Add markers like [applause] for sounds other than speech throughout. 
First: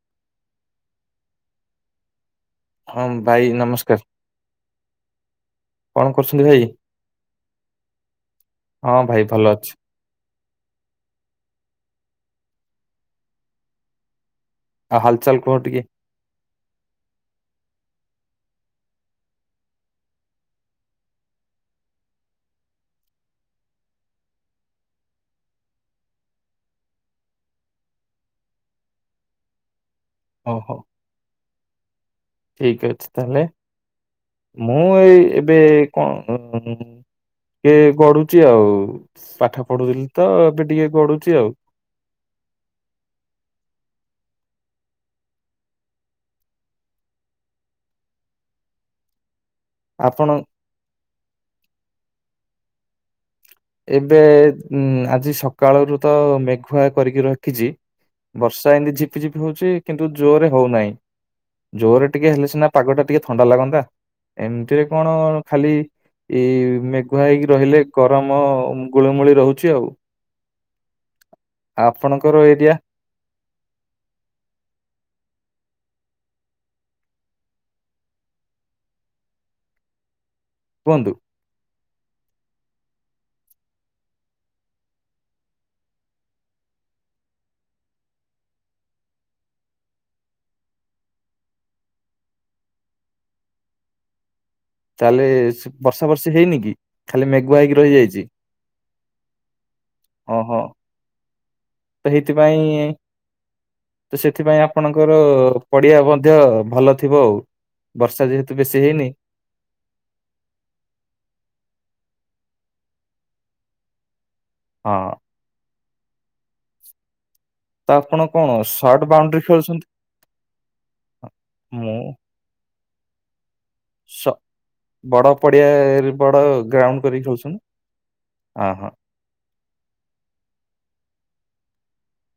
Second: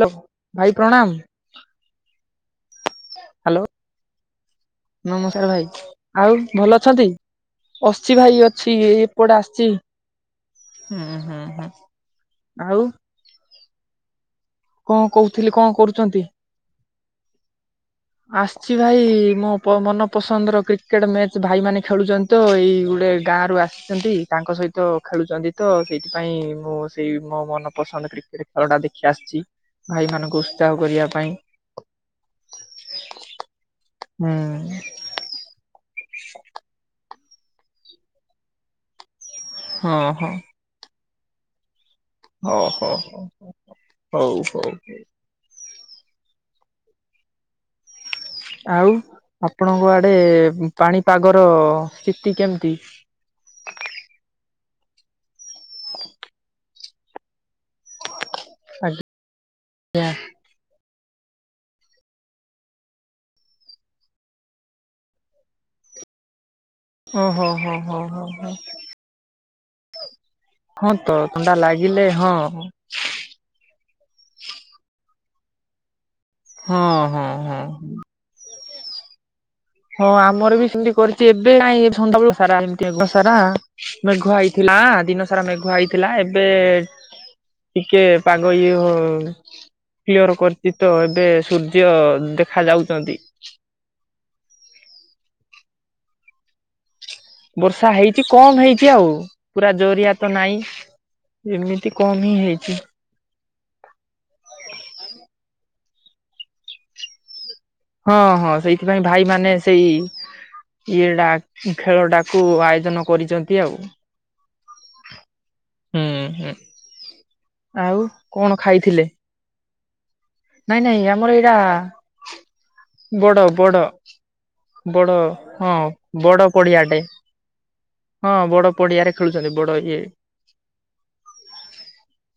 Hello ଭାଇ ପ୍ରଣାମ। ହଁ ଭାଇ ହ୍ୟାଲୋ ନମସ୍କାର। ନମସ୍କାର ଭାଇ କଣ ଆଉ କରୁଛନ୍ତି ଭାଇ? ଭଲ ଅଛନ୍ତି। ଅଛି ଭାଇ ଅଛି ଏ ହଁ ଭାଇ ଏପଟେ ଭଲ ଅଛି। ଆସିଛି। ହୁଁ ହୁଁ ହଁ ଆଉ। ଆଉ କଣ ହାଲଚାଲ କହୁଥିଲି କୁହ କଣ ଟିକେ? କରୁଛନ୍ତି? ଆସିଛି ଭାଇ ମୋ ମନପସନ୍ଦର କ୍ରିକେଟ ମ୍ୟାଚ ଭାଇ ମନେ ଖେଳୁଛନ୍ତି। ତ ଏଇ ଗୋଟେ ଗାଁରୁ ଆସିଛନ୍ତି ତାଙ୍କ ସହିତ ଖେଳୁଛନ୍ତି ତ ସେଇଥିପାଇଁ ମୁଁ ସେଇ ମୋ ମନ ପସନ୍ଦ କ୍ରିକେଟ ଖେଳଟା ଦେଖି ଆସିଛି ଭାଇମାନାନଙ୍କୁ ଓହୋ ଉତ୍ସାହ କରିବା ପାଇଁ। ଠିକ ଅଛି ତାହେଲେ ହୁଁ। ମୁଁ ଏଇ ଏବେ କଣ କିଏ ଗଢୁଛି ଆଉ ପାଠ ହଁ ପଢୁଥିଲି ତ ହଁ। ଏବେ ଟିକେ ଗଢୁଛି ଆଉ। ହଁ ହୋ ହ ହଉ ହଉ ହଉ। ଆଉ ଆପଣଙ୍କ ଆଡେ ଆପଣ ପାଣିପାଗର ସ୍ଥିତି କେମିତି? ଏବେ ଆଜି ସକାଳରୁ ତ ମେଘୁଆ କରିକି ରଖିଛି। ବର୍ଷା ଏମିତି ଝିପିଝିପି ହଉଛି ଆଜ୍ଞା କିନ୍ତୁ ଜୋର ରେ ହଉନାହିଁ। ଜୋରରେ ଟିକେ ହେଲେ ସିନା ପାଗଟା ଟିକେ ଥଣ୍ଡା ଲାଗନ୍ତା। ଏମିତିରେ କଣ ଖାଲି ଏଇ ମେଘୁଆ ଓହୋ ହେଇକି ହୋ ରହିଲେ ହୋ ହୋ ଗରମ। ହୋ ଗୁଳିମୂଳି ରହୁଛି ଆଉ। ହଁ ତ ଥଣ୍ଡା ଲାଗିଲେ ହଁ। ଆପଣଙ୍କର ଏରିଆ ହଁ ହଁ ହଁ। ହଁ ଆମର ବି ସେମିତି କୁହନ୍ତୁ କରିଛି ଏବେ କାଇଁ ସନ୍ଧ୍ୟାବେଳ ସାରା ଏମିତି ସାରା ମେଘୁଆ ହେଇଥିଲା ଦିନ ସାରା ମେଘୁ ହେଇଥିଲା ଏବେ ଟିକେ ପାଗ ଇ ହଉ କ୍ଲିୟର କରିଛି ତ ଏବେ ସୂର୍ଯ୍ୟ ଦେଖା ଯାଉଛନ୍ତି ତାହେଲେ ବର୍ଷା ବର୍ଷେ ହେଇନି କି? ଖାଲି ମେଘୁଆ ହେଇକି ବର୍ଷା ରହିଯାଇଛି ହେଇଛି କମ ହେଇଛି ଆଉ ପୁରା ଜରିଆ ତ ଓହୋ ନହିଁ ଏମିତି ତ କମ ହିଁ ହେଇଛି। ସେଇଥିପାଇଁ ତ ସେଥିପାଇଁ ଆପଣଙ୍କର ପଡିଆ ମଧ୍ୟ ଭଲ ଥିବ ଆଉ ହଁ ବର୍ଷା ଯେହେତୁ ହଁ ବେଶୀ ସେଇଥିପାଇଁ ହେଇନି ଭାଇ ମାନେ ସେଇ ଇଏଟା ଖେଳଟାକୁ ଆୟୋଜନ କରିଛନ୍ତି ଆଉ ହଁ ହୁଁ ହୁଁ। ତ ଆଉ ଆପଣ କଣ ସର୍ଟ ଖାଇଥିଲେ ବାଉଣ୍ଡ୍ରି ଖେଳୁଛନ୍ତି? ନାଇଁ ନାଇଁ ଆମର ଏଇଟା ମୁଁ ବଡ ବଡ ସ ବଡ ହଁ ପଡିଆରେ ବଡ ଗ୍ରାଉଣ୍ଡ ପଡିଆଟେ। କରିକି ଖେଳୁଛନ୍ତି ହଁ ହଁ ବଡ ହଁ ପଡିଆରେ ଖେଳୁଛନ୍ତି ବଡ ଇଏ।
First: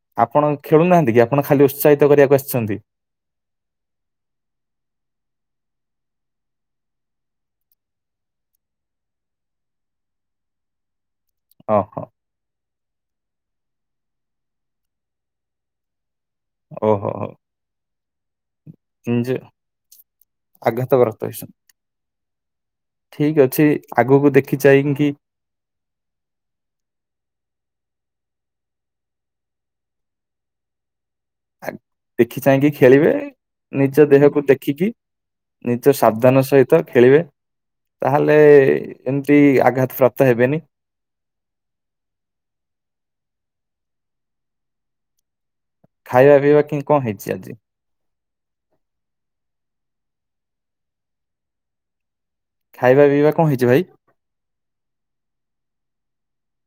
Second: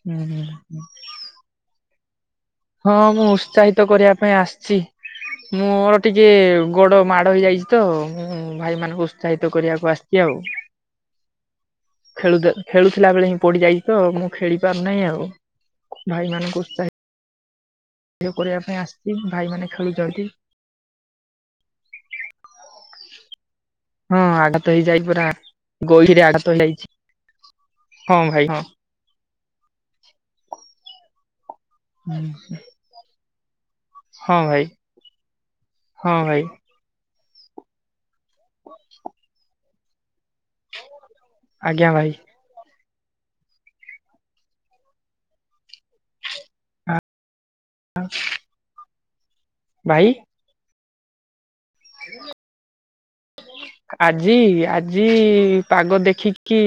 ହୁଁ ହୁଁ। ଆପଣ ଖେଳୁନାହାନ୍ତି କି ଆପଣ ଖାଲି ଉତ୍ସାହିତ କରିବାକୁ ଆସିଛନ୍ତି। ହଁ ମୁଁ ଉତ୍ସାହିତ କରିବା ପାଇଁ ଆସିଛି। ମୋର ଟିକେ ଗୋଡ ମାଡ ହେଇଯାଇଛି ତ ଭାଇ ମାନଙ୍କୁ ଉତ୍ସାହିତ କରିବାକୁ ଆସିଛି ଆଉ। ଓହୋ ଖେଳୁ ଖେଳୁଥିଲା ବେଳେ ହିଁ ପଡିଯାଇଛି ତ ମୁଁ ଖେଳି ପାରୁନାହିଁ ଆଉ ଭାଇ ଉତ୍ସାହିତ ଓହୋ ହୋ କରିବା ପାଇଁ ଆସିଛି ନିଜ ଭାଇମାନେ ଖେଳୁଛନ୍ତି। ଆଘାତ ଗସ୍ତ ହେଇଛନ୍ତି ଠିକ ଅଛି ଆଗକୁ ଦେଖିଚାଇକି ଗହିରେ ଆଘାତ ହେଇଯାଇଛି ହଁ ଭାଇ ହଁ। ଆ ଦେଖି ଚାହିଁକି ଖେଳିବେ। ନିଜ ହଁ ଦେହକୁ ଭାଇ ଦେଖିକି ନିଜ ହଁ ଭାଇ ସାବଧାନ ସହିତ ଖେଳିବେ। ତାହେଲେ ଏମିତି ଆଘାତ ପ୍ରାପ୍ତ ହେବେନି। ଆଜ୍ଞା ଭାଇ। ଖାଇବା ପିଇବା କି କଣ ହେଇଛି ଆଜି? [unintelligible] ଭାଇ। [unintelligible] ଖାଇବା ପିଇବା କଣ ହେଇଛି ଭାଇ? ଆଜି ଆଜି ପାଗ ଦେଖିକି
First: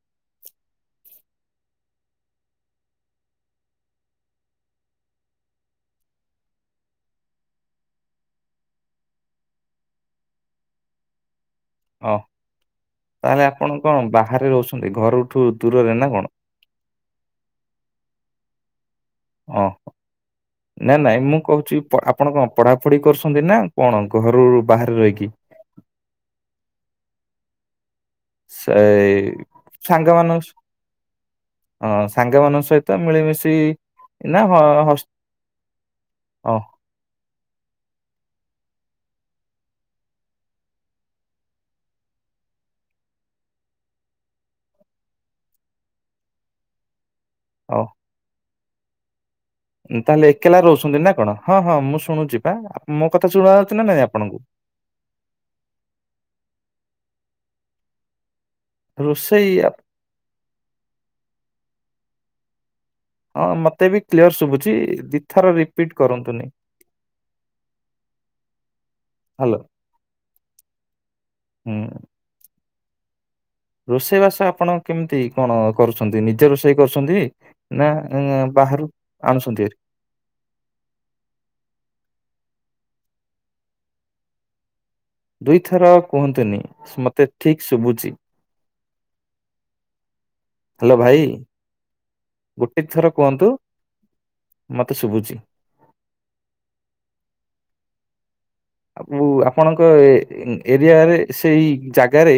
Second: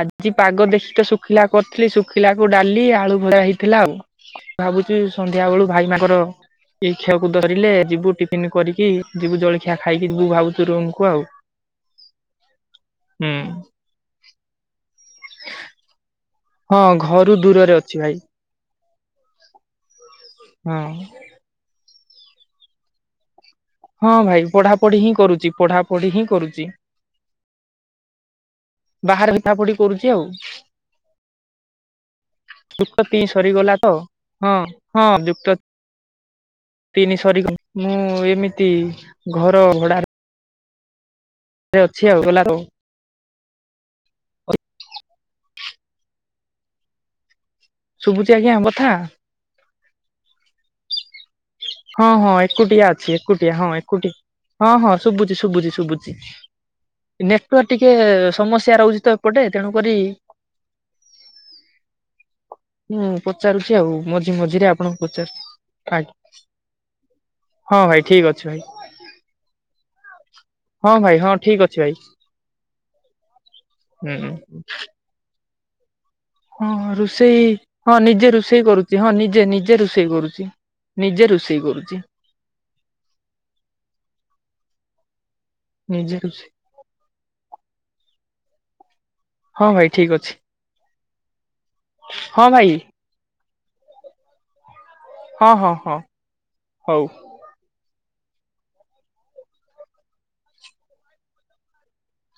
ଆଜି ପାଗ ଦେଖିକି ତ ଶୁଖିଲା କରିଥିଲି ଶୁଖିଲା କୁ ଡାଲି ଆଳୁ ଭଜା ହେଇଥିଲା ଆଉ। ଭାବୁଛିି ସନ୍ଧ୍ୟା ବେଳୁ ଭାଇ ତାଙ୍କର ଏଇ ଖିଅକୁ ଧରିଲେ ଯିବୁ ଟଫିନ୍ କରିକି ଯିବୁ ଜଳଖିଆ ଖାଇକି। ଯିବୁ ଭାବୁଛୁ ରୁମ କୁ ଆଉ। ଓହ ହୁଁ ତାହେଲେ ଆପଣ କଣ ବାହାରେ ରହୁଛନ୍ତି ଘରଠୁ ଦୂରରେ ନା କଣ? ହଁ ଘରୁ ଦୂରରେ ଅଛି ଭାଇ। ଓ ହଁ ନାଇ ନାଇଁ ମୁଁ କହୁଛି ଆପଣ କଣ ପଢାପଢି କରୁଛନ୍ତି ନା କଣ ହଁ ଘରୁ ଭାଇ ବାହାରେ ପଢାପଢି ହିଁ ରହିକି କରୁଛି ପଢାପଢି ହିଁ କରୁଛି। ସେଇ ବାହାରେ ପଢାପଢି କରୁଛି ସାଙ୍ଗ ଆଉ। ମାନସ। ହଁ ସାଙ୍ଗମାନଙ୍କ ସହିତ ତିନି ମିଳିମିଶି ସରିଗଲା ତ ନା ହ ହଁ ହଁ ଯୁକ୍ତ ତିନି ସରି ମୁଁ ଏମିତି ଘର ଭଡା ରେ ଅଛି ଆଉ ଗଲା ହଉ। ଶୁଭୁଚି ଆଜ୍ଞା କଥା? ତାହେଲେ ଏକଲା ରହୁଛନ୍ତି ନା କଣ ହଁ ହଁ ମୁଁ ହଁ ଶୁଣୁଛି ବା ଏକୁଟିଆ ଅଛି ମୋ କଥା ଏକୁଟିଆ ହଁ ଶୁଣଛି ନା ନାଇଁ ଏକୁଟିଆ। ଆପଣଙ୍କୁ? ହଁ ହଁ ଶୁଭୁଛି ଶୁଭୁଛି ଶୁଭୁଛି ନେଟୱାର୍ ଟିକେ ସମସ୍ୟା ରହୁଛି ତ ଏପଟେ ରୋଷେଇ ଆପ- ତେଣୁକରି। ମୁଁ ହଁ ପଚାରୁଛି ମତେ ଆଉ ବି ମଝି କ୍ଲିୟର ମଝିରେ ଶୁଭୁଛି ଆପଣଙ୍କୁ ଦି ପଚାରୁଛି। ଥର ରିପିଟ ଆଜ୍ଞା କରନ୍ତୁନି। ହଁ ଭାଇ ଠିକ୍ ଅଛି ଭାଇ। ହାଲୋ। ହଁ ଭାଇ ହଁ ଠିକ ଅଛି ଭାଇ। ରୋଷେଇ ହୁଁ। ବାସ ଆପଣ କେମିତି କଣ କରୁଛନ୍ତି ନି ହଁ ରୋଷେଇ ହଁ ନିଜେ ରୋଷେଇ ବାହାରୁ କରୁଛି ହଁ ନିଜେ ଆଣୁଛନ୍ତି ଭାରି? ନିଜେ ରୋଷେଇ। ରୋଷେଇ କରୁଚି ନିଜେ ରୋଷେଇ କରୁଚି। ଦୁଇଥର ନିଜେ ରୋଷେଇ କୁହନ୍ତୁନି ମତେ ଠିକ ଶୁଭୁଚି। ହଁ ଭାଇ ଠିକ୍ ଅଛି। ହାଲୋ ଭାଇ ହଁ ଭାଇ ଗୋଟେ ଥର କୁହନ୍ତୁ ମତେ ସୁୁଭୁଛି। ହଁ ହଁ ହଁ ହଉ। ଆ ପୁ ଆପଣଙ୍କ ଏ ଉଁ ଏରିଆରେ ସେଇ ଜାଗାରେ।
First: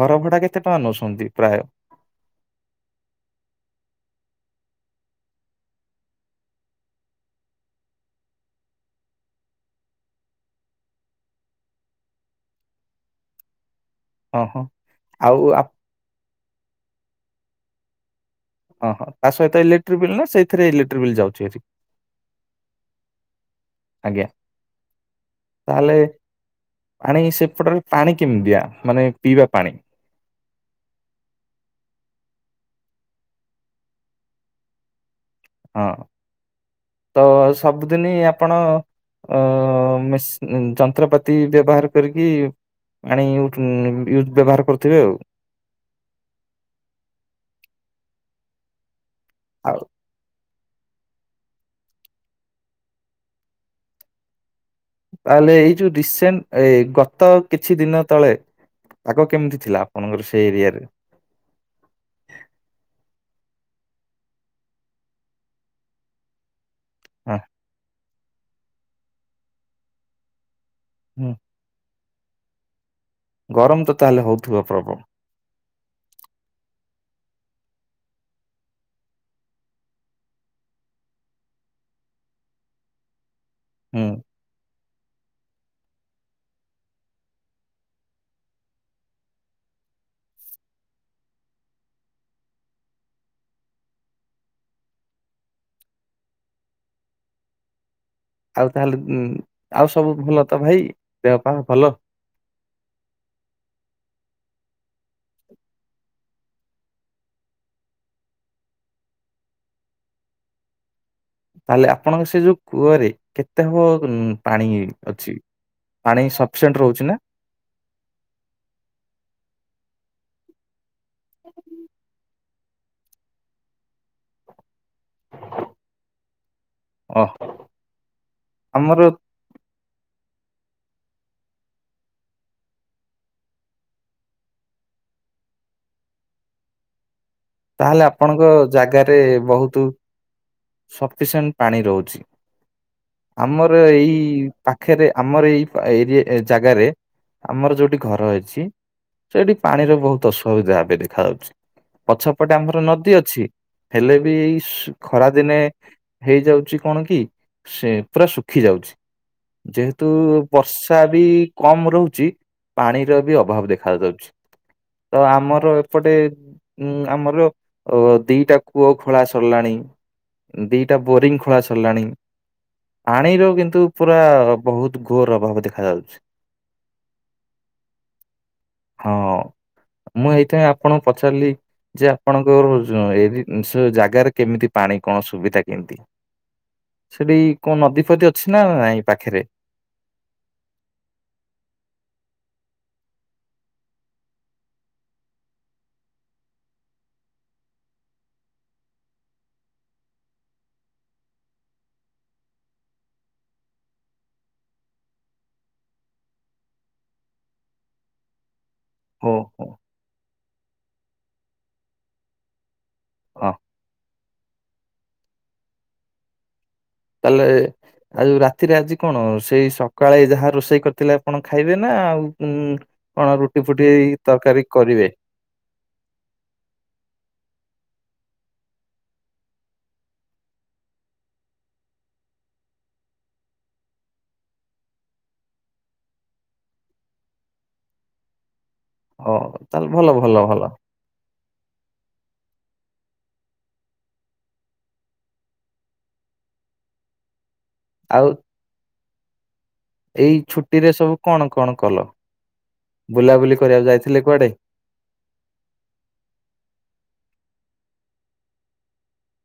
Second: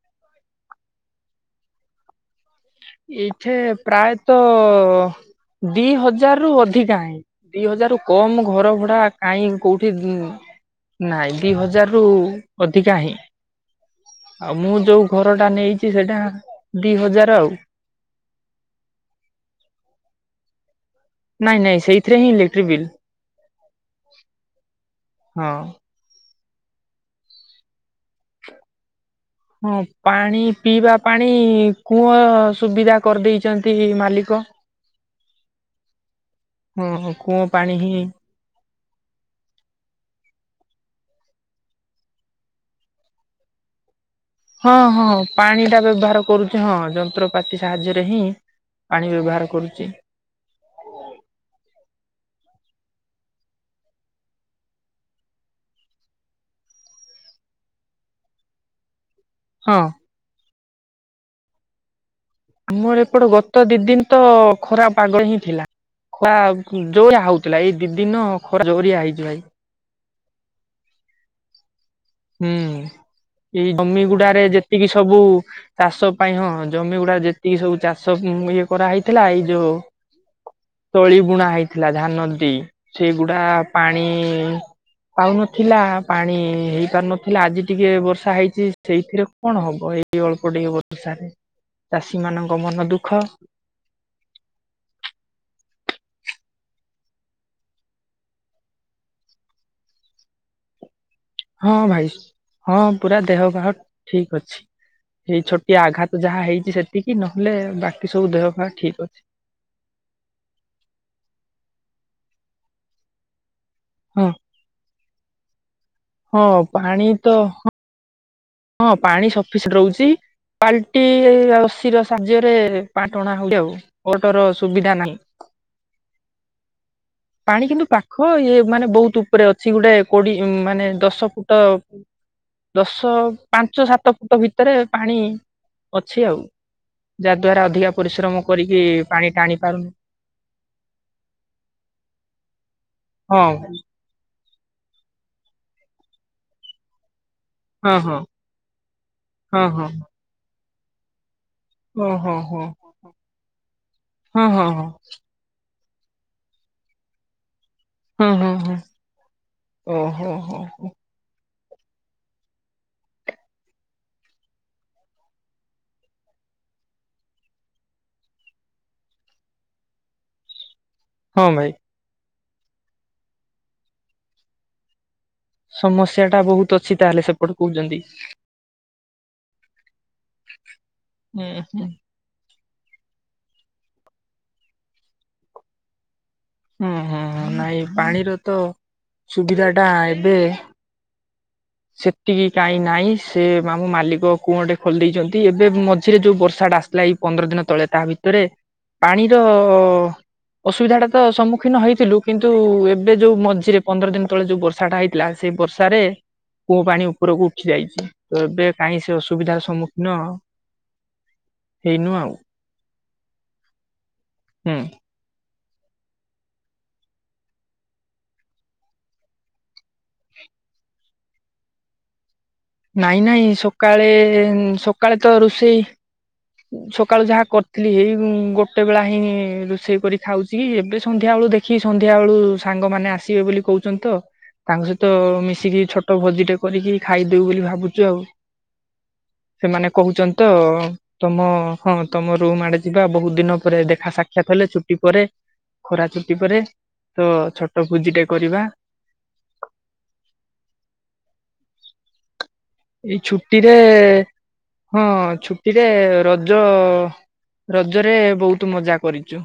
ଘର ଭଡା କେତେ ଟଙ୍କା ନଉଛନ୍ତି ପ୍ରାୟ। ଏଇଠେ ପ୍ରାୟତ ଦି ହଜାର ରୁ ଅଧିକା ହିଁ। ଦି ହଜାର ରୁ କମ ଘର ଭଡା କାହିଁ କୋଉଠି ଉଁ। ନାଇଁ ଦି ହଜାର ରୁ ଅଧିକା ହିଁ। ହଁ ଆଉ ହଁ ମୁଁ ଯୋଉ ଘର ଟା ଆଉ ନେଇଛି ସେଇଟା ଦି ହଜାର ଆଉ। ହଁ ହଁ ତା ସହିତ ଇଲେକ୍ଟ୍ରିକ ବିଲ୍ ନା ସେଇଥିରେ ଇଲେକ୍ଟ୍ରିକ ବିଲ୍ ଯାଉଛି ନାଇଁ ହାରି। ନାଇଁ ସେଇଥିରେ ହିଁ ଇଲେକ୍ଟ୍ରି ବିଲ୍ ଆଜ୍ଞା ହଁ। ତାହେଲେ। ପାଣି ସେପଟରେ ପାଣି କେମିତି ଦିଆ ମାନେ। ପିଇବା ପାଣି ହଁ। ପାଣି ପିଇବା ପାଣି କୁଅ ସୁବିଧା କରିଦେଇଛନ୍ତି ମାଲିକ। ହଁ ହଁ ତ କୂଅ ପାଣି ହିଁ ସବୁଦିନି ଆ ଆପଣ ଅ ମିସ୍ ଯନ୍ତ୍ରପାତି ବ୍ୟବହାର କରିକି। ପାଣି ଉଠ ୟୂଜ ହଁ ହଁ ପାଣି ଟା ବ୍ୟବହାର କରୁଛି ହଁ ଯନ୍ତ୍ରପାତି ସାହାଯ୍ୟରେ ହିଁ ପାଣି ବ୍ୟବହାର। ଆଉ କରୁଚି। ତାହେଲେ ଏଇ ଯୋଉ ରିସେଣ୍ଟ ଏ ଗତ କିଛି ଦିନ ତଳେ। ପାଗ ‌କେମିତି ହଁ ଥିଲା ଆପଣଙ୍କର ସେଇ ଏରିଆରେ। ଆମର ଏପଟେ ଗତ ଦି ଦିନ ତ ଖରା ପାଗ ହିଁ ଥିଲା। ଖରା ଜୋରିଆ ହଁ ହଉଥିଲା ଏଇ ଦି ଦିନ ଖରା ଜୋରିଆ ହେଇଛି ଭାଇ। ହୁଁ। ହୁଁ ଏଇ ଗରମ ତ ଜମି ତାହେଲେ ଗୁଡାରେ ହଉଥିବ ଯେତିକି ପ୍ରବଳ ସବୁ। ଚାଷ ପାଇଁ ହଁ ଜମି ଗୁଡା ଯେତିକି ସବୁ ଚାଷ ଇଏ କରା ହେଇଥିଲା ଏଇ ଯୋଉ। ତଳି ବୁଣା ହେଇଥିଲା ଧାନ ଦୀ ସେଗୁଡା। ପାଣି ହୁଁ ପାଉନଥିଲା ପାଣି ହେଇ। ପାରୁ ନଥିଲା ଆଜି ଟିକେ ବର୍ଷା ହେଇଛି ସେଇଥିରେ କଣ ହବ ଏଇ ଅଳ୍ପ ଟିକେ ବର୍ଷାରେ। ଚାଷୀ ମାନଙ୍କ ମନ ଦୁଃଖ। ଆଉ ତାହେଲେ ଉଁ ଆଉ ସବୁ ଭଲ ତ ଭାଇ। ଦେହ ପା ହଁ ଭଲ ଭାଇ ହଁ ପୁରା ଦେହ ପାହ ଠିକ ଅଛି। ଏଇ ଛୋଟିଆ ଆଘାତ ଯାହା ହେଇଛି ସେତିକି ନହେଲେ ବାକି ସବୁ ଦେହ ପାହା ଠିକ ଅଛି। ତାହେଲେ ଆପଣଙ୍କ ସେ ଯୋଉ କୂଅରେ କେତେ ହବ ଉଁ ହଁ ପାଣି ଅଛି। ପାଣି ହଁ ସଫିସେଣ୍ଟ ପାଣି ରହୁଛି ନା। ତ ହଁ ପାଣି ସଫିସେଟ୍ ରହୁଛି ବାଲଟି ଆଉ ରସି ର ସାହାଯ୍ୟରେ। ରେ ପାଣି ଟଣା ହଉଛି ଆଉ ମଟୋର ସୁବିଧା ନାହିଁ। ଓହ ପାଣି କିନ୍ତୁ ପାଖ ଇଏ ମାନେ ଆମର ବହୁତୁ। ଉପରେ ଅଛି ଗୋଟେ କୋଡି ମାନେ ଦଶ ଫୁଟ ଦଶ ପାଞ୍ଚ ସାତ ଫୁଟ ଭିତରେ ପାଣି ଅଛି ଆଉ। ଯାହା ଦ୍ୱାରା ଅଧିକା ତାହେଲେ ଆପଣଙ୍କ ପରିଶ୍ରମ କରିକି ଜାଗାରେ ପାଣି ଟାଣି ବହୁତ ପାରୁନୁ। ସଫିସିଏଣ୍ଟ ପାଣି ରହୁଛି ହଁ ଆମର ଏଇ ପାଖରେ ଆମର ଏଇ ଏରି ଜାଗାରେ ଆମର ହଁ ଯୋଉଠି ହଁ ଘର ଅଛି ସେଠି ହଁ ହଁ। ପାଣିର ବହୁତ ଅସୁବିଧା ଏବେ ଦେଖାଯାଉଛି। ଓହୋ ପଛପଟେ ହୋ ଆମର ନଦୀ ଅଛି ହେଲେ ବି ହଁ ଏଇ ହଁ ହଁ ଖରା ଦିନେ ହେଇଯାଉଛି କଣ କି ସେ ପୁରା ହଁ ହଁ ଶୁଖି ହଁ ହଁ ଯାଉଛି ଯେହେତୁ ଓହୋ ହୋ ହୋ ବର୍ଷା ବି କମ ରହୁଛି ପାଣିର ବି ଅଭାବ ଦେଖା ଯାଉଛି। ତ ଆମର ଏପଟେ ଉଁ ଆମର ଅ ଦିଟା କୂଅ ଖୋଳା ସରିଲାଣି। ଦିଟା ବୋରିଂ ହଁ ଖୋଳା ଭାଇ ସରିଲାଣି। ପାଣିର କିନ୍ତୁ ପୁରା ବହୁତ ଘୋର ଅଭାବ ଦେଖାଯାଉଛି ସମସ୍ୟା ଟା ବହୁତ ଅଛି ତାହେଲେ ସେପଟ କହୁଛନ୍ତି। ହଁ ମୁଁ ଏଇଥାଇ ଆପଣଙ୍କୁ ହୁଁ ପଚାରିଲି ହୁଁ ଯେ ଆପଣଙ୍କ ଏ ସ୍ ଜାଗାରେ କେମିତି ପାଣି କଣ ସୁବିଧା କେମିତି। ହୁଁ ହୁଁ ସେଠି ହୁଁ। କୋଉ ନାଇଁ ନଦୀଫଦି ପାଣିର ଅଛି ତ ନା ନାଇଁ ପାଖେରେ। ସୁବିଧା ଏବେ ସେତିକି କାଇଁ ନାଇଁ ସେ ଆମ ମାଲିକ କୁଅଁ ଟେ ଖୋଲି ଦେଇଛନ୍ତି ଏବେ ମଝିରେ ଯୋଉ ବର୍ଷା ଟା ଆସ ଲା ଏ ପନ୍ଦର ଦିନ ତଳେ ତା ଭିତରେ ପାଣିର ଅସୁବିଧା ଟା ତ ସମ୍ମୁଖୀନ ହେଇଥିଲୁ କିନ୍ତୁ ଏବେ ଯୋଉ ମଝିରେ ପନ୍ଦର ଦିନ ତଳେ ଯୋଉ ବର୍ଷାଟା ହେଇଥିଲା ସେ ବର୍ଷାରେ କୂଅ ପାଣି ଉପରକୁ ଉଠି ଯାଇଛି ତ ଏବେ କାହିଁ ସେ ହଁ ଅସୁବିଧାର ସମ୍ମୁଖୀନ ହେଇନୁ ଆଉ ହଁ ହୁଁ। ତାଲେ ଆଉ ରାତିରେ ଆଜି କଣ ସେଇ ସକାଳେ ଯାହା ରୋଷେଇ କରିଥିଲେ ଆପଣ ଖାଇବେ ନା ଆଉ ନାଇଁ କଣ ନାଇଁ ରୁଟି ଫୁଟିଏଇ ସକାଳେ ତରକାରୀ କରିବେ। ସକାଳେ ତ ରୋଷେଇ ସକାଳୁ ଯାହା କରିଥିଲି ଏଇ ଗୋଟେ ବେଳା ହିଁ ରୋଷେଇ କରି ଖାଉଛି ଏବେ ସନ୍ଧ୍ୟା ବେଳ ଦେଖ ଖୀ ସନ୍ଧ୍ୟା ବେଳୁ ସାଙ୍ଗମାନେ ଆସିବେ ବୋଲି କହୁଛନ୍ତି ତ। ତାଙ୍କ ସହିତ ମିଶିକି ଛୋଟ ଭୋଜିଟେ କରିକି ଖାଇଦଉ ବୋଲି ଭାବୁଛୁ ଆଉ। ଓ ତାହେଲେ ସେମାନେ ଭଲ ଭଲ କହୁଛନ୍ତି ତ ଭଲ ତମ ହଁ ତମ ରୁମ୍ ଆଡେ ଯିବା ବହୁତ ଦିନ ପରେ ଦେଖା ସାକ୍ଷାତ ହେଲେ ଛୁଟି ପରେ ଖରା ଚୁଟି ପରେ ତ ଛୋଟ ଭୋଜି ଟେ ଆଉ କରିବା। ଏଇ ଛୁଟି ରେ ସବୁ କଣ କଣ କଲ, ଏଇ ବୁଲାବୁଲି ଛୁଟିରେ କରିବାକୁ ଯାଇଥିଲେ କୁଆଡେ? ହଁ ଛୁଟିରେ ରଜ ରଜରେ ବହୁତ ମଜା କରିଛୁ।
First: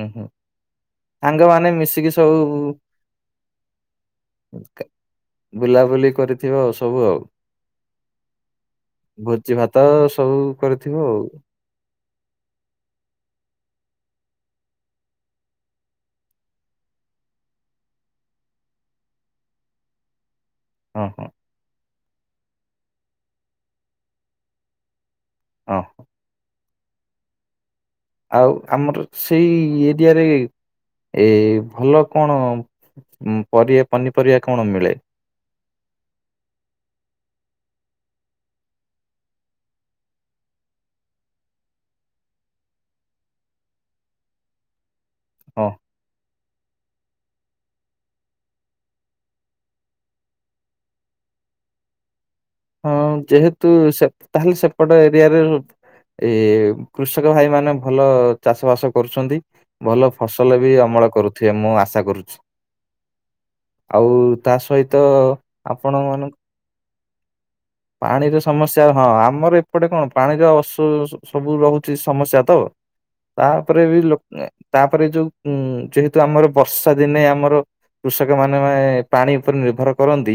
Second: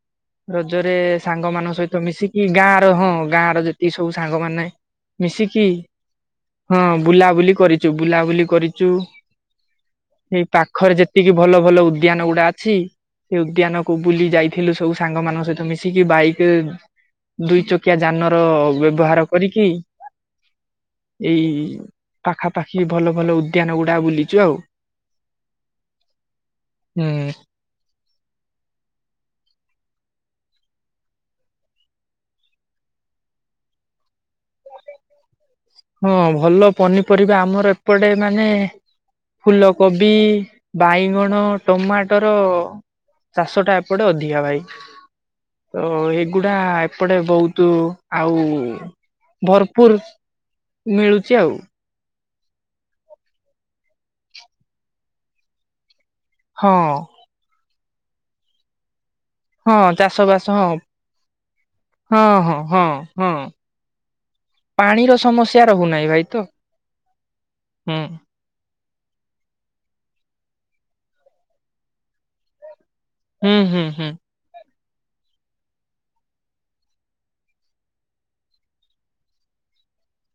ଉଁ ହୁଁ। ରଜରେ ସାଙ୍ଗମାନେ ସାଙ୍ଗମାନଙ୍କ ସହିତ ସବୁ ମିଶିକି ଗାଁ ର ହଁ ଗାଁ ର ଯେତିକି ସବୁ ସାଙ୍ଗ ମାନେ। ବୁଲାବୁଲି କରି ହଁ ବୁଲାବୁଲି କରିଚୁ ବୁଲାବୁଲି କରିଚୁ ଭୋଜି ଭାତ ସବୁ ଏଇ କରିଥିବ ପାଖରେ ଆଉ ଯେତିକି ଭଲ ଭଲ ଉଦ୍ୟାନ ଗୁଡା ଅଛି। ସେ ଉଦ୍ୟାନ କୁ ବୁଲି ଯାଇଥିଲୁ ସବୁ ସାଙ୍ଗ ମାନଙ୍କ ସହିତ ମିଶିକି ବାଇକ ରେ ଦୁଇ ଚକିଆ ଯାନର ବ୍ୟବହାର କରିକି। ହଁ ହଁ। ଏଇ ପାଖାପାଖି ଭଲ ଭଲ ଉଦ୍ୟାନ ଗୁଡା ବୁଲିଚୁ ଆଉ। ଅ ହ। ହୁଁ। ଆଉ ଆମର ସେଇ ଏରିଆରେ ଏ ଭଲ କଣ ପରି ପନିପରିବା କଣ ମିଳେ? ହଁ ଭଲ ପନିପରିବା ଆମର ଏପଟେ ମାନେ ଫୁଲକୋବି, ବାଇଗଣ, ଟମାଟର ଚାଷଟା ଏପଟେ ଅଧିକା ଭାଇ ହଁ ତ ଏଇ ଗୁଡା ଏପଟେ ବୋହୁତୁ ଆଉ ଭରପୁର ମିଳୁଚି ଆଉ। ହଁ ଯେହେତୁ ସେ ତାହେଲେ ସେପଟ ଏରିଆରେ ରୁ ଏ ହଁ କୃଷ୍ ରିଆର ଭାଇମାନେ ଭଲ ଚାଷ ବାସ କରୁଛନ୍ତି। ହଁ ଭଲ ଚାଷ ବାସ ଫସଲ ହଁ ବି ଅମଳ କରୁଥିବେ ମୁଁ ଆଶା ହଁ କରୁଛି। ହଁ ହଁ ହଁ ଆଉ ତା ସହିତ ପାଣିର ସମସ୍ୟା ଆପଣ ରହୁନାହିଁ ଭାଇ ତ ମାନଙ୍କୁ ହୁଁ ପାଣିର ସମସ୍ୟା ହଁ ଆମର ଏପଟେ କଣ ପାଣିର ଅସୁ ସୁ ସବୁ ରହୁଚି ସମସ୍ୟା ତ ହୁଁ ତାପରେ ହୁଁ ବି ହୁଁ ଲୋ ଏ ତାପରେ ଯୋଉ ଉଁ ଯେହେତୁ ଆମର ବର୍ଷା ଦିନେ ଆମର କୃଷକମାନେ ଭାଇ ପାଣି ଉପରେ ନିର୍ଭର କରନ୍ତି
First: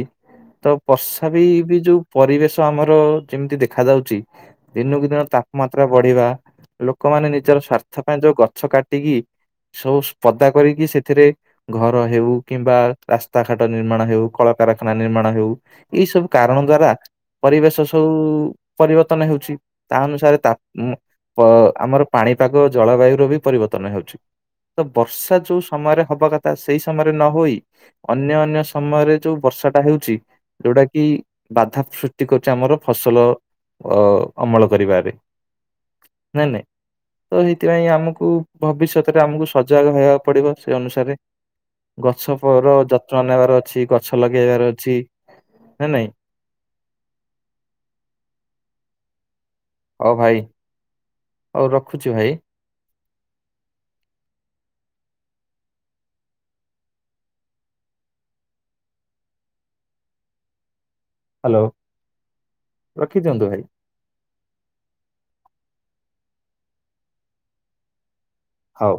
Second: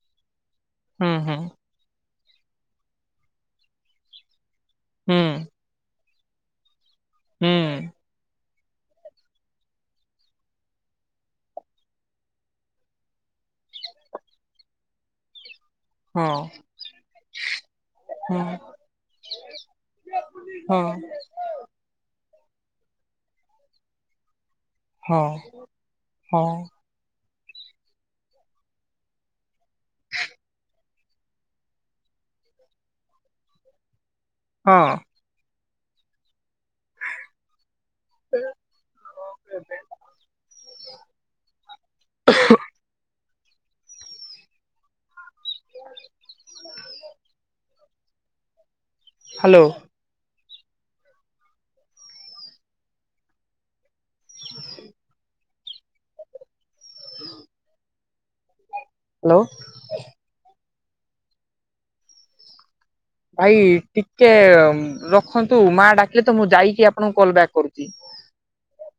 ତ ହୁଁ ବର୍ଷା ହୁଁ ବି ବି ଯୋଉ ପରିବେଶ ଆମର ଯେମତି ଦେଖାଯାଉଚି ଦିନକୁ ହୁଁ ଦିନ ତାପମାତ୍ରା ବଢିବା ଲୋକମାନେ ନିଜର ହୁଁ ସ୍ଵାର୍ଥ ପାଇଁ ଯୋଉ ଗଛ କାଟିକି ସବୁ ସ୍ପଦା କରିକି ସେଥିରେ ଘର ହେଉ, କିମ୍ବା ରାସ୍ତା ଘାଟ ନିର୍ମାଣ ହେଉ, କଳକାରଖାନା ନିର୍ମାଣ ହେଉ ଏଇ ହଁ ସବୁ କାରଣ ଦ୍ଵାରା ପରିବେଶ ସବୁ ହଁ ପରିବର୍ତ୍ତନ ହେଉଛି ତା ଅନୁସାରେ ତା ହଁ ମ ପ ଆମର ପାଣିପାଗ ଜଳବାୟୁର ବି ପରିବର୍ତ୍ତନ ହେଉଛି। ତ ହଁ ବର୍ଷା ଯୋଉ ସମୟରେ ହବା ହଁ କଥା ସେଇ ସମୟରେ ନହୋଇ ଅନ୍ୟ ଅନ୍ୟ ସମୟରେ ଯୋଉ ବର୍ଷାଟା ହେଉଛି ଯୋଉଟା କିି ବାଧା ସୃଷ୍ଟି କରୁଚି ଆମର ଫସଲ ଅ ଅମଳ ହଁ କରିବାରେ ନା ନାଇଁ ତ ସେଇଥିପାଇଁ ଆମକୁ ଭବିଷ୍ୟତରେ ଆମକୁ ସଜାଗ ରହିବାକୁ ପଡିବ ସେ ଅନୁସାରେ। ଗଛ ପର ଯତ୍ନ ନେବାର ଅଛି ଗଛ ଲଗେଇବାର ଅଛି ନ ନାଇଁ। ହାଲୋ। ଓ ଭାଇ ହୋଉ ରଖୁଚି ଭାଇ। ହାଲୋ। ହାଲୋ। ଭାଇ ଟିକେ ରଖନ୍ତୁ ମାଆ ଡାକିଲେ ତ ମୁଁ ଯାଇକି ଆପଣଙ୍କୁ କଲ୍ ବ୍ୟାକ୍ କରୁଚି। ହୋଉ।